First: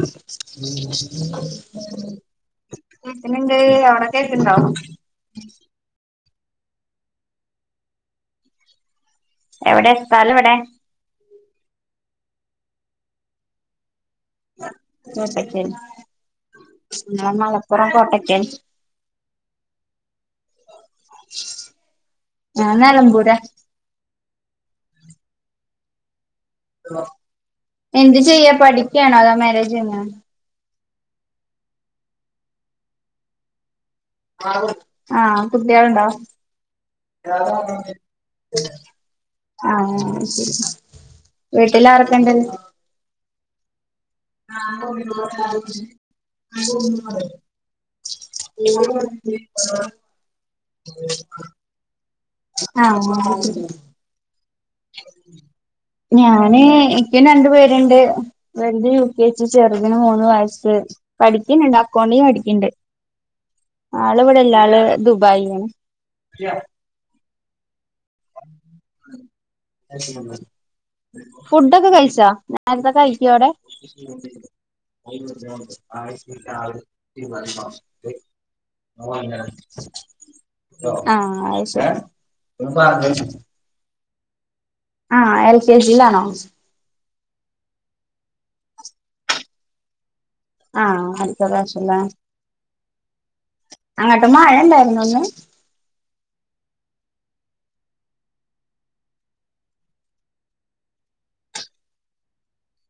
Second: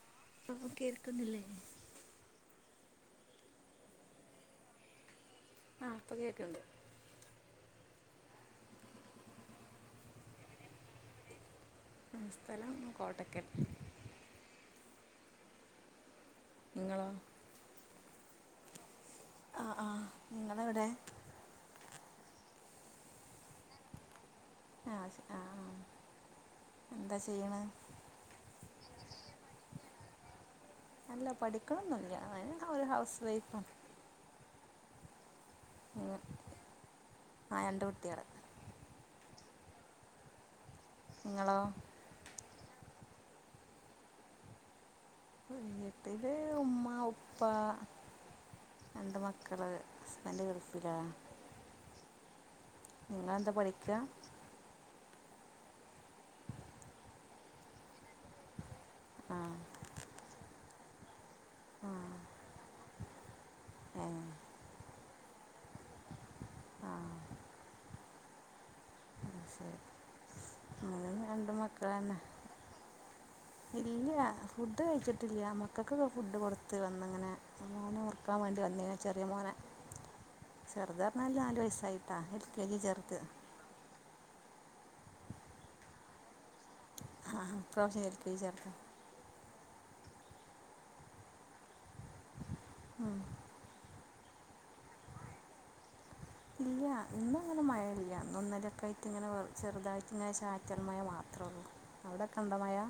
ഉ അപ്പോൾ കേൾക്കുന്നില്ലേ കേക്കണ് ണ്ട് അവ്ട കേക്ക്ണ്ടോ ഇപ്പ കേക്കുണ്ട് എവിടെ സ്ഥല എവിടെ നമ സ്ഥലം കോട്ടക്കൽ കോട്ടക്കൽ നിങ്ങളോ മലപ്പുറം കോട്ടക്കൽ ആ ആ നിങ്ങളെവിടെ ആ ഞാൻ നിലമ്പുരാ ആ ശ ആഹ് ആ എന്താ ചെയ്യണേ എന്ത് ചെയ്യ പഠിക്കണോ അതാ മാരേജ് കഴിഞ്ഞ അല്ല പഠിക്കണംന്നില്ല അ ഒരു ഹൗസ് വൈഫാണ് ആ കുട്ടികളുണ്ടോ ഉം. ആ രണ്ട് കുട്ടികൾ ആ ശരി നിങ്ങളോ വീട്ടില ആരൊക്കെണ്ട് ആ വീട്ടില് ഉ്മ്മ ഉപ്പ രണ്ട് മക്കള് ഹസ്ബൻഡ് [unintelligible] ആഹ് നിങ്ങളെന്താ [unintelligible] പഠിക്കുക ഞാന് എിക്കും രണ്ടുപേരുണ്ട് വെൽത് യു കെ ചെ ആ സി ചെറുതിന് മൂന്ന് വയസ്സ് പഠിക്കുന്ന്ണ്ട് ആ അക്കൗണ്ടി പഠിക്കണ്ട് ഏ ആളിവിടെല്ല ആള് ദുബായിലാണ് ആ അത് ശരി [unintelligible] ഞാനും രണ്ട് മക്കൾ ഫുഡോക്കെ തന്നെ കഴിച്ചാ നെരത്തെ കഴിക്കു അവിടെ ക്ക്ക് ഫുഡ് കൊടുത്ത് വന്നിങ്ങനെ മോനെ ഓർക്കാൻ വേണ്ടി വന്ന ചെറിയ മോനെ ചെറുതറഞ്ഞാല് ആഹ് നാല് അത് ശരി വയസായിട്ടാ എൽ കെ ജി ചേർത്ത് [unintelligible] ആഹ് എൽ കെ ജിലാണോ ആഹ് ഇപ്രാവശ്യം എൽ കെ ജി യാ ആഹ് അടുത്ത പ്രാവശ്യല്ലേ അങ്ങട്ട് മഴ ഇണ്ടായിരുന്നോ ഇന്ന് ഇല്ല്യാ ഇന്നങ്ങനെ മ ല്ലാ [unintelligible] ഇങ്ങനെ ചെറുതായിട്ട് ഇങ്ങനെ ചാറ്റൽ മഴ മാത്രേ ഒള്ളൂ അവിടെക്കിണ്ട മയാ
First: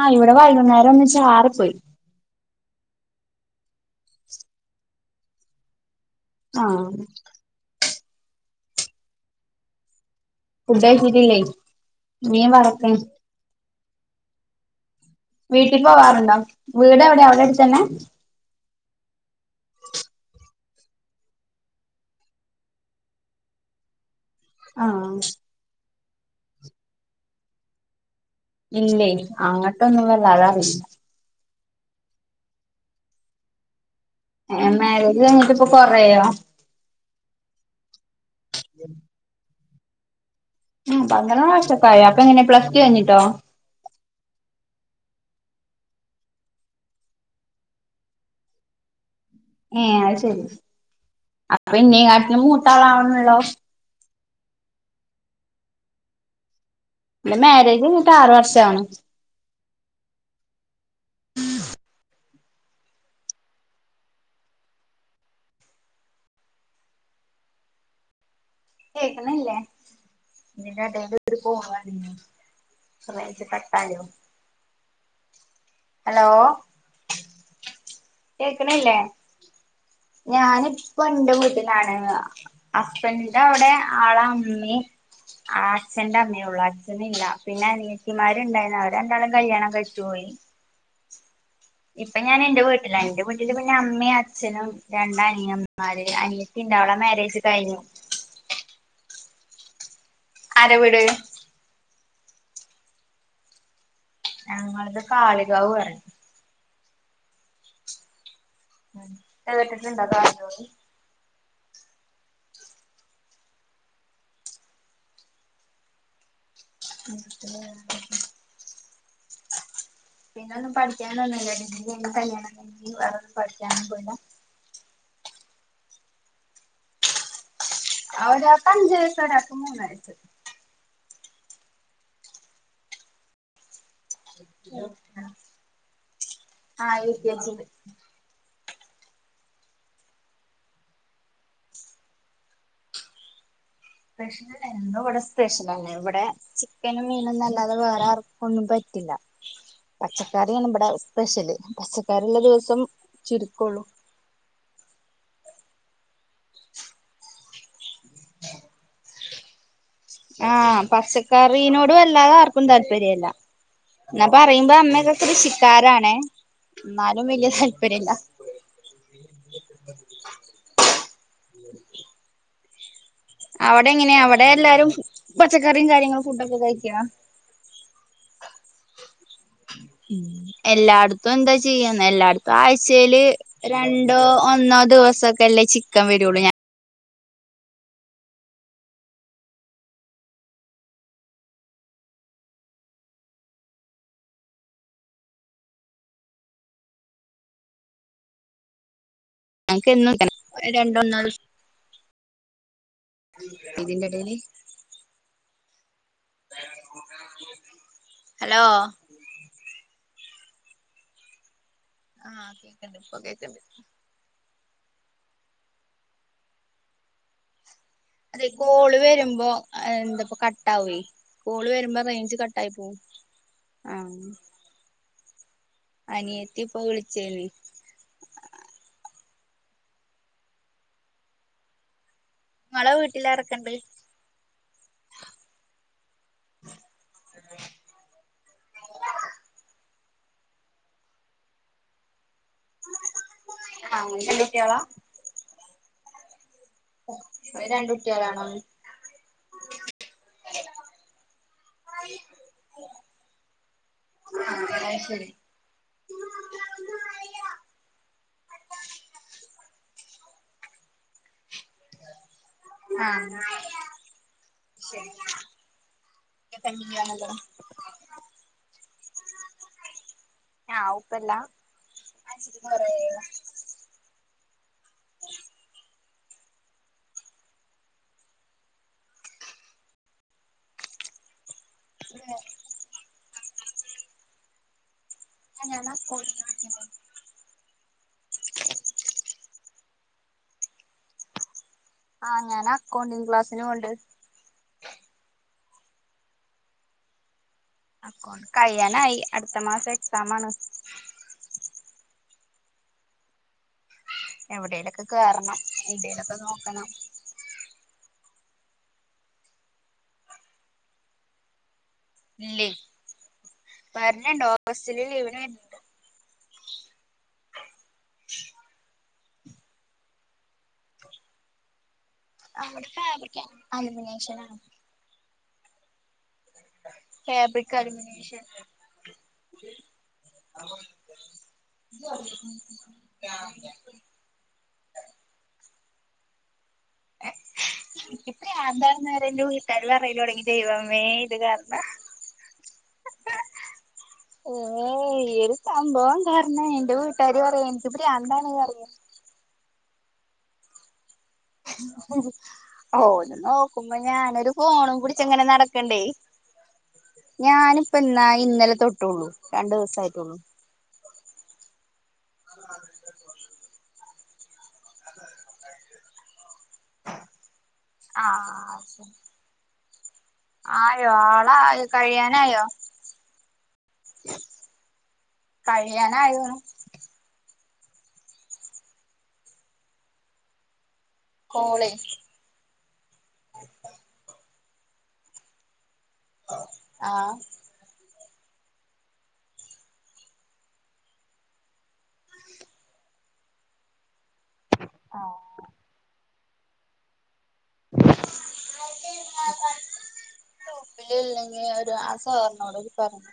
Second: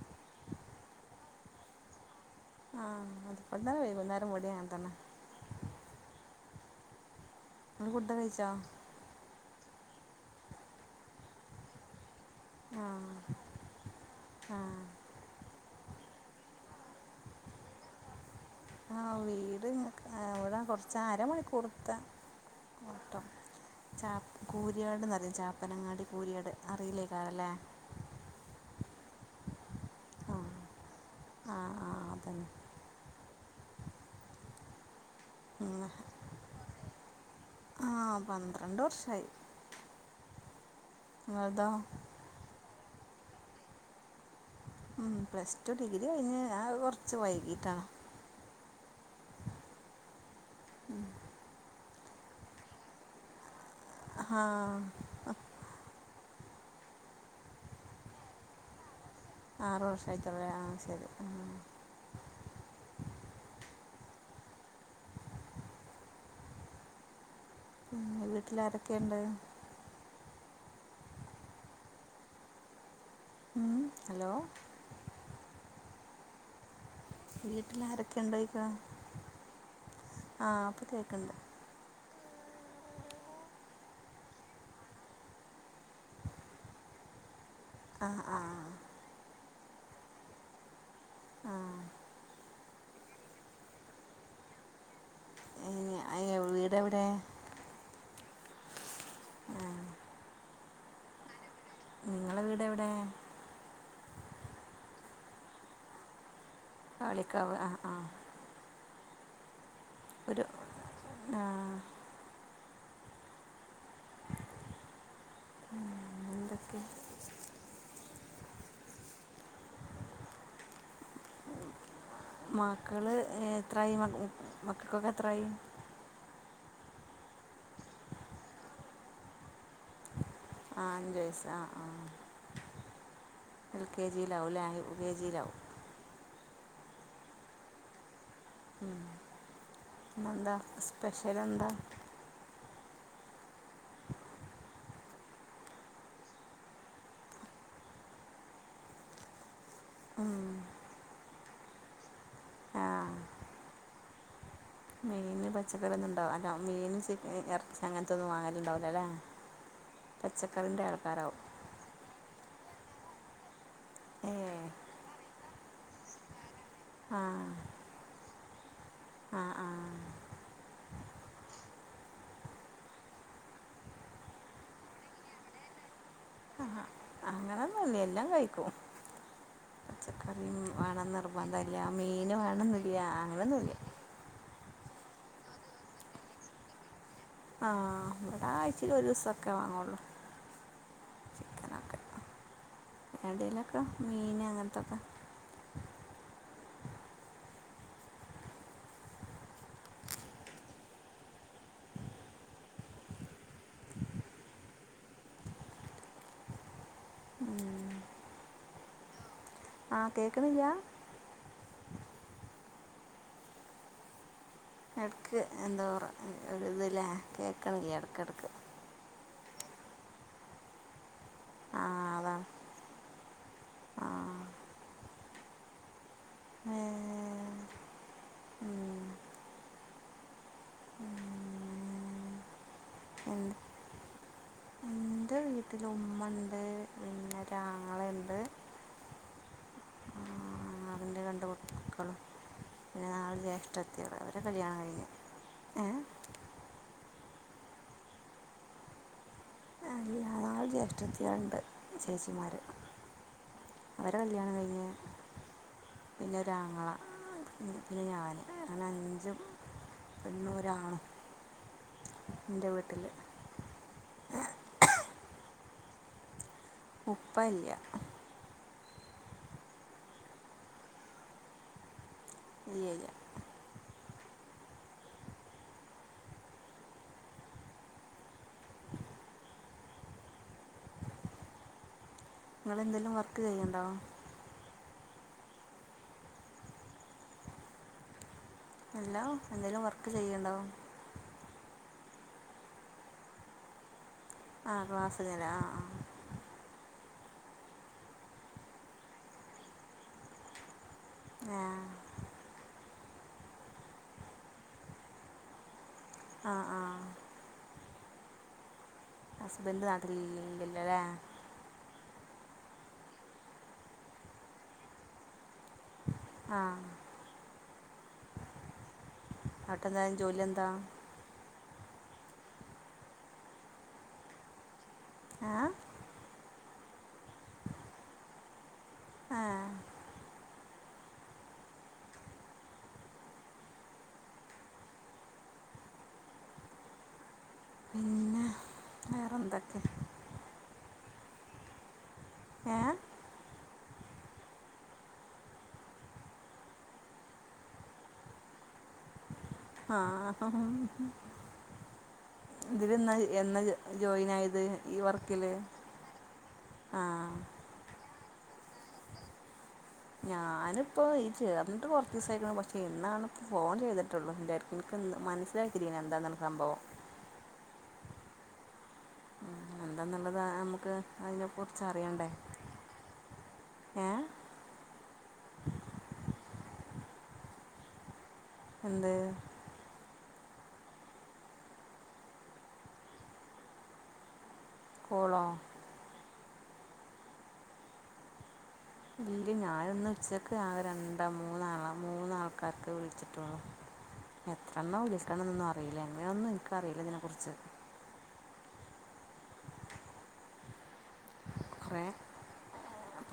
ആഹ് ഇവിടെ വൈകുന്നേരം ഒന്ന് ചാറി പോയി ആഹ് [unintelligible] തന്നെ വൈകുന്നേരം ഇവിടെയങ്ങനെ തന്നെ ആഹ് നീ ഫുഡ് കഴിച്ചോ ഫുഡഴിച്ചിട്ടില്ലേ മീൻ ആ വറ്ക്ക് വീട്ട ആ വീട്ടീ പോവാറുണ്ടോ വീട് എവിടെയാ അവിടെ അടുത്തന്നെ ആഹ് വീട് ഇവിടെ കൊറച്ച് അര മണിക്കൂർത്ത ട്ടം ചാ കൂരിയാട് ആഹ് [unintelligible] ചാപ്പനങ്ങാടി കൂരിയാട് അറിയില്ലേ [unintelligible] ഇല്ലേ അങ്ങട്ടൊന്നും [unintelligible] ആ ആ അതന്നെ എന്നാല് ഉം ആഹ് പന്ത്രണ്ട് വർഷായി ഉം പന്ത്രണ്ട് വർഷാക്കായോ അപ്പൊ എങ്ങനെ പ്ലസ് ടു കഴിഞ്ഞിട്ടോ ഉം പ്ലസ് ടു ഡിഗ്രി കഴിഞ്ഞ് കൊറച്ച് വൈകീട്ടാണ് ഏഹ് അത് ശരി അപ്പോ എന്നേ കാട്ടിലും മൂത്താളാണല്ലോ ആഹ് എന്റെ മാരേജ് കഴിഞ്ഞിട്ട് ആറ് വർഷാവണ് ആറുവർഷം ആയിട്ടൊള്ളു ആഹ് ശരി ആ. വീട്ടിൽ ആരെക്കെയ്ണ്ട്- ഇതിൻ്റെ എടയില് ഉം, [unintelligible] [unintelligible] ഹലോ [unintelligible] ഹലോ- വീട്ടിലാരൊക്കെയുണ്ട് ചോദിക്കുക കേക്കണില്ലേ ആ അപ്പോൾ ഞാനിപ്പ ന്റെ കേൾക്കുന്നുണ്ട് വീട്ടിലാണ്- ഹസ്ബൻഡിന്റെ അവിടെ ആളാ അമ്മി- ആ അച്ഛന്റെ അമ്മേള്ളൂ അച്ഛനില്ലാ- പിന്നെ ആ ആ അനിയത്തിമാരിണ്ടാരുന്നു അവര് രണ്ടാളും കല്യാണം കഴിച്ചുപോയി- ആ ഇപ്പം ഞാനെൻ്റെ വീട്ടിലാ എന്റെ വീട്ടില് പിന്നെ അമ്മയേംഅച്ഛനും- രണ്ട് ഇനി- അനിയൻമാര് ആ, അനിയത്തീണ്ട് വീട് അവളെ എവിടെ മാരേജ് കഴിഞ്ഞു- ആ, ആരവീട്? നിങ്ങളെ വീട് എവിടെ? ഞങ്ങളത് കാളികാവ് പറു കാളിക്കാവ് ആ ആ കേട്ടിട്ടുണ്ടോ ഒരു [unintelligible] ആ എന്തൊക്കെ പിന്നെ ഒന്നും പഠിക്കാനൊന്നുല്ലെ [unintelligible] കല്യാണം [unintelligible] വേറെ പഠിക്കാനൊന്നും പോയില്ലാ ക്കെത്രായി അവനിപ്പ അഞ്ച് വയസായി [unintelligible] മൂന്ന് ആ അഞ്ച് വയസ് ആ ആ എൽ കെ ജിയിലാവൂലേ കെ ജിയിലാ ആ എൽ. കെ. ജിയില് ന്ന്എന്താ സ്പെഷ്യല് എന്താ സ്പെഷ്യല് ഇവിടെ സ്പെഷ്യലല്ലെ ഇവിടെ ചിക്കനും മീനൊന്നുല്ലാതെ വേറെ ആർക്കും ഒന്നും പറ്റ റ്റില്ലാ ഉം. പച്ചക്കറിയാണ് ഇവിടെ സ്പെഷ്യല് പച്ചക്കറി ഉള്ള ദിവസം ചുരുക്കുള്ളൂ മീന്, പച്ചക്കറി, ഒന്നും ഇണ്ടാവ അല്ല മീൻ ഇറച്ചി അങ്ങനത്തൊന്നും വാങ്ങലുണ്ടാവലോ അല്ലേ. ആ, പച്ചക്കറിൻ്റെ ആൾക്കാരാവും പച്ചക്കറീനോട് വല്ലാതെ ആർക്കും താല്പര്യമല്ല എന്നാ ഏ പറയുമ്പോ അമ്മൊക്കെ കൃഷിക്കാരാണേ ആ എന്നാലും വല്യ താല്പര്യല്ല ആ ആ [unintelligible] അവിടെ എങ്ങനെയാ അവിടെ എല്ലാരും പച്ചക്കറിയും കാര്യങ്ങളും ഫുഡൊക്കെ ആ കഴിക്കോ അങ്ങനൊന്നുവില്ല എല്ലാം കഴിക്കും. ഉം ഉം, പച്ചക്കറിയും വേണമെന്ന് എല്ലായിടത്തും എന്താ നിർബന്ധമില്ല ചെയ്യാന്ന് മീൻ എല്ലാടത്തും വേണമെന്നില്ല ആഴ്ചയില് അങ്ങനൊന്നുമില്ല രണ്ടോ ഒന്നോ ദിവസൊക്കെല്ലേ ചിക്കൻ വരുള്ളൂ ഞാൻ ആ, ഇവിടെ ആഴ്‌ചെല് ഒരു ദിവസം ഒക്കെ വാങ്ങള്ളൂ [unintelligible] എന്തെങ്കിലുമൊക മീന് അങ്ങനത്തൊക്കെ എനക്ക് എന്നും ഇല്ല ഒരു രണ്ടൊ നാലോ ദിവസം ഇതിന്റെടേല് ഹലോ ആ കേൾക്കുന്നില്ല്യാ ആ കേക്കണ്ട്, ഇപ്പോ കേക്കണ്ട് എടക്ക് എന്തോ ഒരു ഇതല്ലേ, അതെ കോള് വരുമ്പോ എന്താപ്പ കട്ടാവുവെ കോള് ആ വരുമ്പോ റേഞ്ച് അതാണ് കട്ടായി പോവും. ആ അനിയത്തി ഇപ്പൊ വിളിച്ചെയുള് [unintelligible] വീട്ടിലാറക്കണ്ട് എന്റെ വീട്ടില് ഉമ്മണ്ട് പിന്നെ ഒരാങ്ങള ഉണ്ട് [unintelligible] ആ അതിന്റെ [unintelligible] പിന്നെ [unintelligible] ജ്യേഷ്ഠത്തിടെ ആഹ് അവരടെ രണ്ടുട്ട്യാളാ കല്യാണം കഴിഞ്ഞ്, ഏ രണ്ടു കുട്ട്യളാണോ. നാല് ജ്യേഷ്ഠത്തിമാരുണ്ട്, ചേച്ചിമാര് അവര കല്യാണം കഴിഞ്ഞതാ അത് ശരി പിന്നെ ഒരാങ്ങള, പിന്നെ ഞാന്, അങ്ങനെ അഞ്ചു പെണ്ണു ഒരാണു ആ ഉപ്പ [unintelligible] ഇല്ല ആ, ഉപ്പല്ല ഇയ്യ, ഇയ്യ ഉം [unintelligible] നിങ്ങളെന്തെലും വർക്ക് ചെയ്യുണ്ടോ? ഞാനാ [unintelligible] ഹലോ, എന്തേലും വർക്ക് ചെയ്ണ്ടോ ആ, ഞാന അക്കൗണ്ടിങ് ക്ലാസ്സിനോവ്ണ്ട് ആ, ക്ലാസ്സ് നില ആ, ആ അകൊണ്ട് കഴ്യാനായി അടുത്ത മാസം എക്സാം ആണ് ആ, എവിടയിലൊക്കെ കേറണം എവിടയിലൊക്കെ ആ നോക്കണം ആ ഹസ്ബൻഡ് നാട്ടിലില്ലല്ലേ ഇല്ലേ, വരണൊണ്ട് ഓഗസ്റ്റില് ലീവിന് വരണുണ്ട് ആഹ് പട്ടെന്തായും ജോലിെന്താ [unintelligible] ഫാബ്രിക് അലൂമിനിയേഷണ ഏ ഫബ്രക് കലിമിനേഷൻ ആ [unintelligible] പിന്നെ വേറെന്തൊക്കെ [unintelligible] തുടങ്ങി ദൈവമേ ഇത് കാരണം ഏ ഏ ഈ ഒരു സംഭവം കാരണ എന്റെ വീട്ടുകാര് പറയാ എനിക്കിപ്പ രന്താാണ് റിയ [unintelligible] ആഹ് ഉ [unintelligible] ഓ ഹൊ ഓ എന്നാ നോക്കുമ്പോ ജോയിൻ ഞാനൊരു ആയത് ഫോണും ഈ പൂടിച്ച വർക്കിൽ ങ്ങനെ നടക്ണ്ടേ ആ ഞാനിപ്പോന്നാ ഇന്നലെ തൊട്ടുള്ളൂ രണ്ടു ദിവസായിട്ടുള്ളൂ ഞാനിപ്പോ ഈ ചേർന്നിട്ട് കൊർച്ചീസായിക്ണ് പക്ഷെ ഇന്നാണ് ഫോൺ ചെയ്തി റ്റുള്ളൂ ന്റെട്ക് ൻക് മനസ്സിലായിട്ടില്ലേഞ് എന്താന്ന്ള്ള സംഭവം ആഹ് ശെ ന്തെന്നുള്ളത് ആ മുക്ക് അയിനെക്കുറിച്ച് ആളായോ അറിയണ്ടേ കഴിയാനായോ ഏഹ് കഴിയാനായോ എന്ത് കോളെ കോളോ ആഹ് ഇല്ല ഞാനിന്ന് ച്ചക് ആ രണ്ടാ മൂന്നാളാ മൂന്നാൾക്കാർക്ക് വിളിച്ചിട്ടുള്ളു ഉ [unintelligible] എത്ര എണ്ണം വിളിക്കണം ന്നും അറിയില്ല എങ്ങെനോന്നും എനിക്കറിയില്ല ഇതിനെക്കുറിച്ച് [unintelligible] കുറേ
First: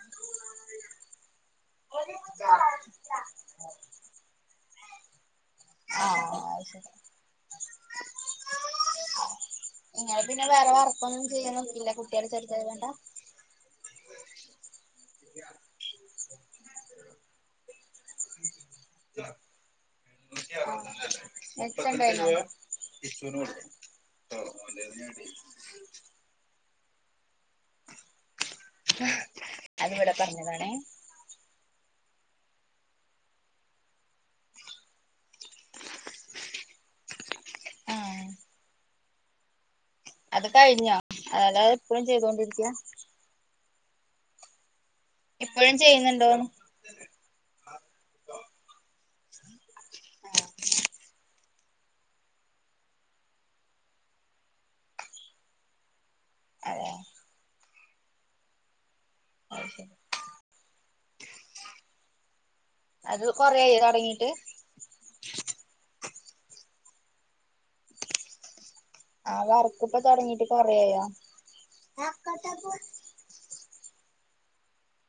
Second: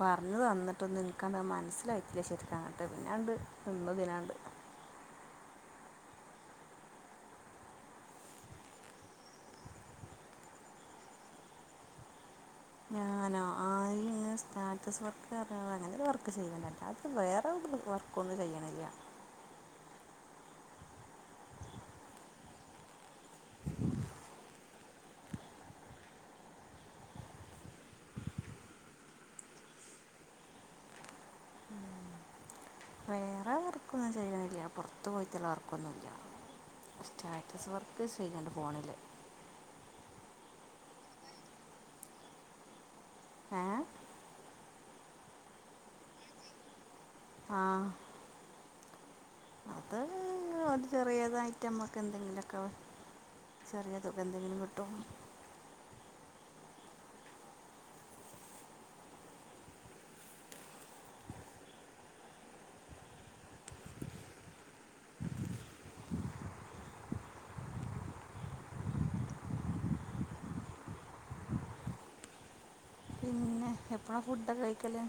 പറഞ്ഞു അൻട്ട് പിന്നാണ്ട് നിന്നതിനാണ്ട് ആഹ് ശ ഇങ്ങനെ പിന്നെ വേറെ വർക്കൊന്നും ചെയ്യാൻ നോക്കില്ല കുട്ടിള് ചെറി ഞാനോ ആയി സ്റ്റാറ്റസ് വർകത അങ്ങന ഒരു വർക്ക് ചെയ്യണ്ട അത് വേറെ ഒരു വർക്കൊന്നു ചെയ്യിണില്ല ആ [unintelligible] [unintelligible] [unintelligible] അതിവിടെ പറഞ്ഞതാണേ വേറെ വർക്കൊന്നും ചെയരിാനില്ല പുറത്ത്ു പോയി ഒത്തിുള്ള വർക്കൊന്നുമില്ല സ്റ്റാറ്റസ് വർക്ക് ആഹ് ചെയീണ്ട് ഫോണില് അത് കഴിഞ്ഞോ [unintelligible] എപ്പോഴും ചെയ്തൊണ്ടിരിക്കയാ ഏ ഇപ്പോഴും ചെയ്യുന്നുണ്ടോന്ന് ആഹ അത് ഒരു [unintelligible] ചെറിയതായി നമക്ക് എന്തെങ്കിലൊക്കെ ചെറിയ തുക എന്തെങ്കിലും കിട്ടും അതെ [unintelligible] അത് കൊറായി തുടങ്ങിട്ട് ആ വർക്ക് ഇപ്പ തുടങ്ങീട്ട് കൊറായോ എപ്പഴാ ഫുഡ് കഴിക്കല്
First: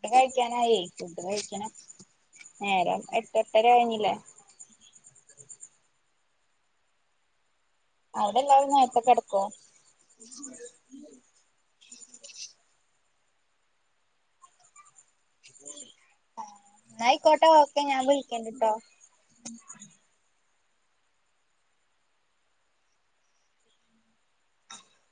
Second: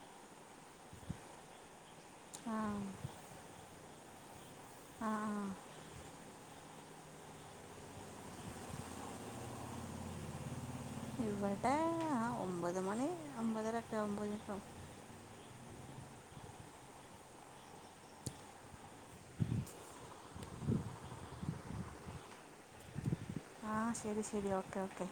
ഫു്ഡ് കഴിക്കാനായി ഫുഡ് കഴിക്കണം ആ നേരം എട്ടെട്ടര കഴിഞ്ഞില്ലേ ആ ആ അവിടെ എല്ലാവരും നേരത്തക്കെ ടക്കോ ഇവിടെ ആ ഒമ്പത് മണി ഒമ്പതരക്കെ ആകുബോഴെക്ക് കെടക്കും ആ എന്നയിക്കോട്ടെ ഒക്കെ ഞാൻ വിളികേണ്ട്ട്ടോ ആ ശരി ശരി ഓക്കെ ഓക്കെ